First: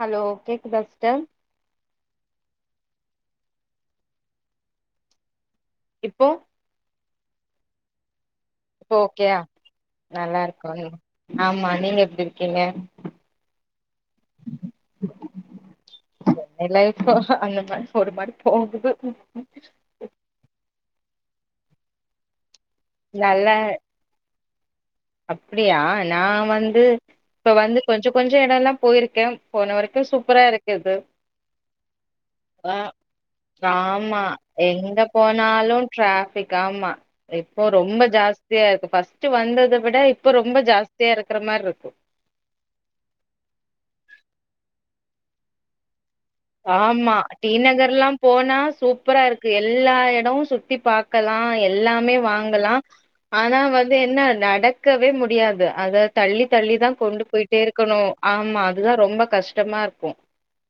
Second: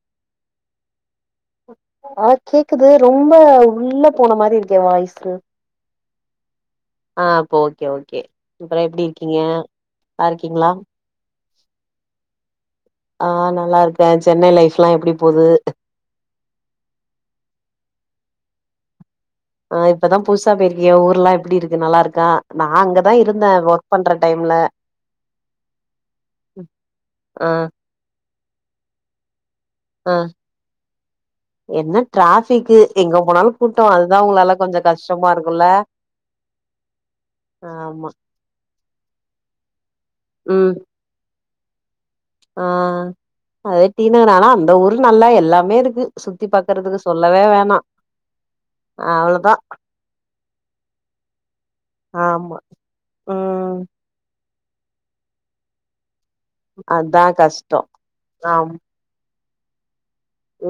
hello கேக்குதா sister க்குது ரொம்ப உள்ள போன மாரி இருக்கே வாய்ஸ்ஸு இப்போ ஆ அப்ப ஓகே ஓகே அப்பறம் இப்போ எப்டி ஓகேயா இருக்கீங்க நல்லா இருக்கீங்களா ஆமா நீங்க எப்டி இருக்கீங்க ஆ நல்லா இருக்கே சென்னை லைஃப் எல்லா எப்டி போது எல்லா இப்போ அந்த மாரி ஒரு மாரி போகுது ஆ இப்பதா புதுசா போயிருக்கிய ஊர்லா எப் இப்டி இருக்கு நல்லா இருக்கா நா அங்கதா நல்ல இருந்தே ஒர்க் பண்ற டைம்ல அப்டியா நா வந்து ஆ இப்ப வந்து கொஞ்ச கொஞ்ச [unintelligible] எட எல்லா போயிருக்கே போன வரைக்கு ஆ சூப்பரா இருக்குது என்ன அ டிராஃபிக்கு எங்க போனாலு கூட்டோ அது அதா ஆமா உங்களால கொஞ்சோ எங்க கஷ்டமா இருக்குல்ல போனாலு டராபிக் ஆமா இப்போ ரொம்ப ஆமா ஜாஸ்தியா இருக்கு ஃபஸ்ட் வந்தத விட இப்ப ரொம்ப ம் ஜாஸ்தியா இருக்கு க்கிறமாரி இருக்கு ஆ அதட் டினனானா அந்த ஊர் நல்லா எல்லாமே இருக்கு சுத்தி பாக்குறதுக்கு ஆமா சொல்லவே டீ வேணா நகர்ல்லா போனா சூப்பரா இருக்கு அவ்ளோதா எல்லா எடமு சுத்தி பாக்கலா எல்லாமே ஆமா வாங்கலா ஆனா ம் வந்து என்ன நட இக்கவே முடியாது அதத தள்ளி தள்ளி தா அதா கொண்டு போயிட்டே கஷ்டோ இருக்கணு ஆமா ஆம் அதுதா ரொம்ப கஷ்ட கஷ்டமா இருக்கு ம்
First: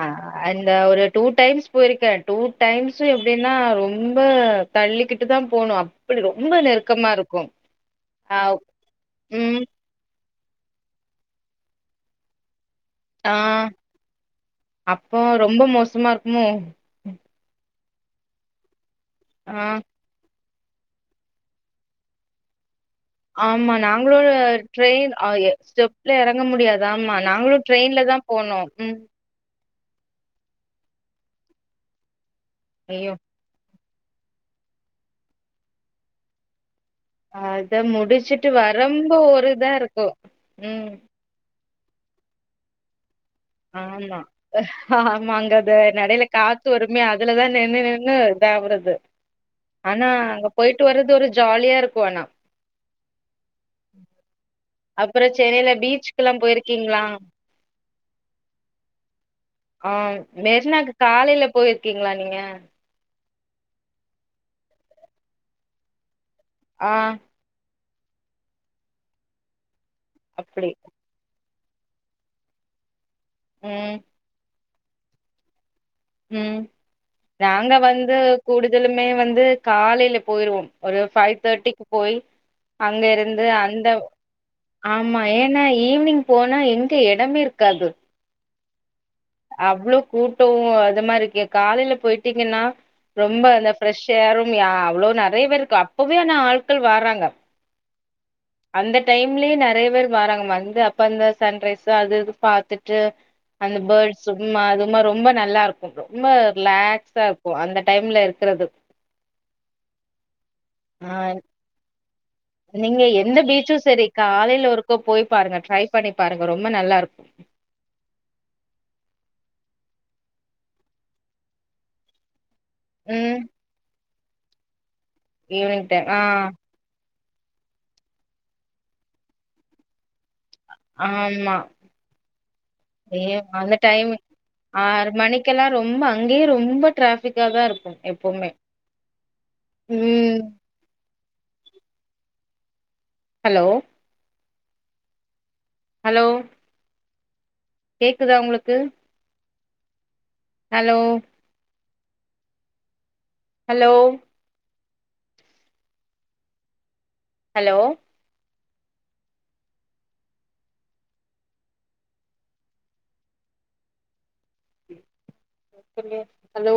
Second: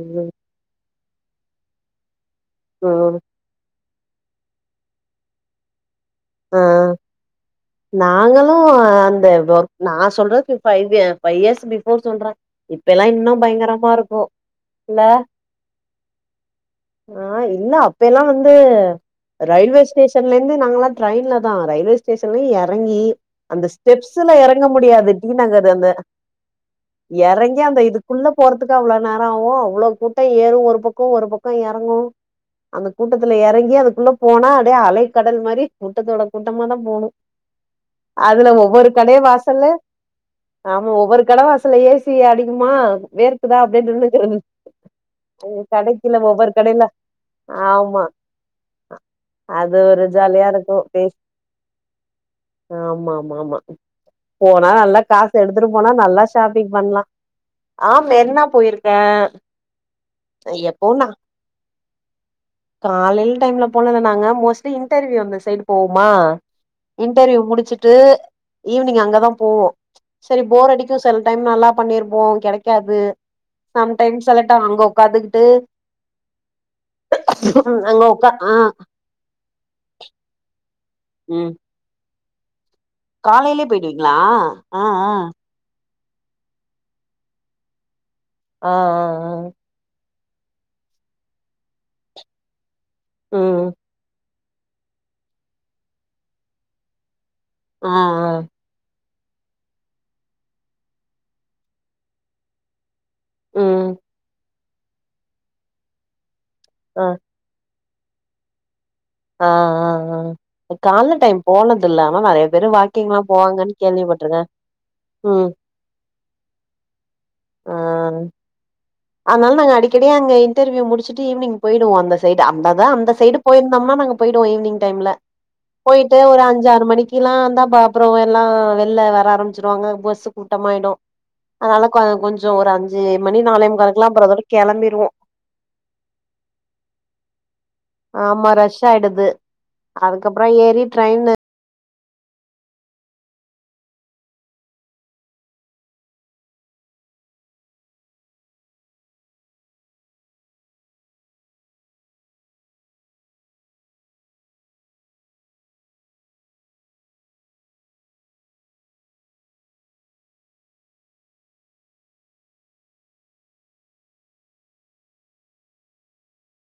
ஆ ம் இந்த ஒரு டூ டைம்ஸ் போயிருக்கே டூ டைம்ஸ் ம் ம் எப்டின்னா ரொ ரொம்ப தள்ளிக்கிட்டு தா போனு ஆ ஆ நாங்களு அந்த ம் நா சொல்றது ஃபைவ் ஃபைவ் இயர்ஸ் பிவோர் சொல்றே இப்பெல்லா இன்னு ஆ பயங்கரமா இருக்கு இல்ல அப்போ ரொம்ப மோசமா இருக்குமோ ஆ இல்ல இப்ப எல்லா வந்து ஆ ரயல்வேஸ்டேஷன்ல ந்து நாங்க ட்ரென்ல தா ரயில்வேஸ்டேஷலய எறங்கி அந்த ஆமா நாங்களு ஸ்டெப்ஸ்ல எறங்க முடியாது ட்ரெயின் நா எ அ ஸ்டெப்ல எறங்க முடியாது ஆமா நாங்களு எறங்கி அந்த ட்ரெயின்ல தா இதுக்குள்ள போனோ போறதுக்கு அவ்ளோ ம் நேரோ ஆகு அவ்ளோ கூட்ட ஏறு ஒரு பக்கோ ஒரு பக்கோ எறங்கு அந்த ஐயோ கூட்டத்ல எறங்கி அதுக்கு உள்ள போனா அப்டியே அலை கடல் மாரி கூட்டத்தோட கூட்டமா தம் அத முடிச்சுட்டு கடை வாசல்ல வரும்போரு‌தா இருக்கு உம் மொகத்ல ஏசி அடிக்குமா வேர்க் ஆமா ஆ ஆமா அங்கது கடைக்கில நடையில ஒவ்வொரு காத்து கடையில வருமே அதுலதா நின்னு ஆமா நின்னு இதாவுறது அது ஒரு ஆனா ஜாலியா அங்க போயிட் இருக்கு விட்டு வரது பேஸ் ஒரு ஜாலியா இருக்கு ஆனா ஆ நல்லா அப்புறோ காசு எடுத்துட்டு சென்னையில போனா நல்லா பீச்சுக்குல்லா ஷாப்பிங் பண்லா போயிருக்கீங்களா ஆம மெரின்ன போயிருக்கே ஆ மெரினாக்கு எப்போன்னா காலையில போயிருக்கீங்களா நீங்க காலேயில் டைம்ல போனது நாங்க மோஸ்ட்லி இன்டர்வியூ அந்த சைடு போமா ஆ இன்டர்வியூ முடிச்சுட் ட்டு ஈவினிங் அங்கதா போவோ சரி அப்டி போர் அடிக்கு செல டைம் நல்லா பண்ணிருப்போ கெடைக்காது சம் ம் டைம் செலக்ட் ட்டா அங்க ஒக்காந்துகிட்டு ம் நாங்க அங்க வந்து உக்கா ஆ கூடுதலுமே வந்து காலைல போயிருவோம் ஒரு ஃபைவ் ம் தேர்ட்டிக்கு போய் அங்கிருந்து காலையிலயே அந்த போயிடுவீங்களா ஆ ஆ ஆமா ஏன்னாய் ஈவினிங் போனா எங்க எடமே இருக்காது ஆ ஆ அவ்ளோ கூட்டோ அது மார் இருக்கே காலைல போயிட்டீங்கன்னா ஆ ரொம்ப அந்த ம் ஃப்ரெஷ் ஹேரு உண்மையா அவ்ளோ நறையா பேருக்கு அப்பவே ஆனா ஆட்கள் வாராங்க ஆ ஆ அந்த டைம்லயே நறையா பேர் வாராங்கமா வந்து அப்ப அந்த சன்ரைஸ்ஸு அது இது பாத்துட் ட்டு அந்த ம் போட்ஸ் ம்மா அதுமா ரொம்ப நல்லா இருக்கும் ஃப்ரோ ரொம்ப லேக்ஸா இருக்கு அந்த டைம்ல இருக்குறது ஆ ஆ ஆ ஆ இந்த கால்ல ஆ டைம் போனதுல நீங்க எந்த பீச்சு சேரி கேள்விப்பட்டிருக்கே காலையில ஒருக்கா போய் ம் பாருங்க ட்ரை பண்ணி பாருங்க ரொம்ப நல்லாருக்கு ஆனாலு நாங்க அடிக்கடி அங்க இன்டர்வியு முடுச்சுட்டு ஈவினிங் போயிடுவோ அந்த சை டு அப்பதா அந்த சைடு ம் போயிருந்தோம்மா நாங்க போயிடுவோ ஈவினிங் டைம்ல ஈவினிங் டைம் போயிட்டு ஆ ஒரு அஞ்சாறு மணிக்கு கில்லா இருந்தா பா அப்புறோ எல்லா வெள்ல வர ஆரம்பிச்சுருவாங்க பஸ்ஸு கூட்டமாயிடு ஆமா அதனால கொஞ்சோ ஒரு அஞ்சு மணி நாளே முக்காளுக்கு டைமு ஆறு மணிக்கெல்லா ரொம்ப அங்கயே ரொம்ப டிராபிக்காதா இருக்கு எப்பவுமே ஆமா ரஷ்ஷா ஆயிடுது ம் அதுக்கப்புறோ ஏரிட் டிரேக் [unintelligible] ஹலோ ஹலோ கேக்குதா உங்களுக்கு ஹலோ ஹலோ ஹலோ [inaudible] ஹலோ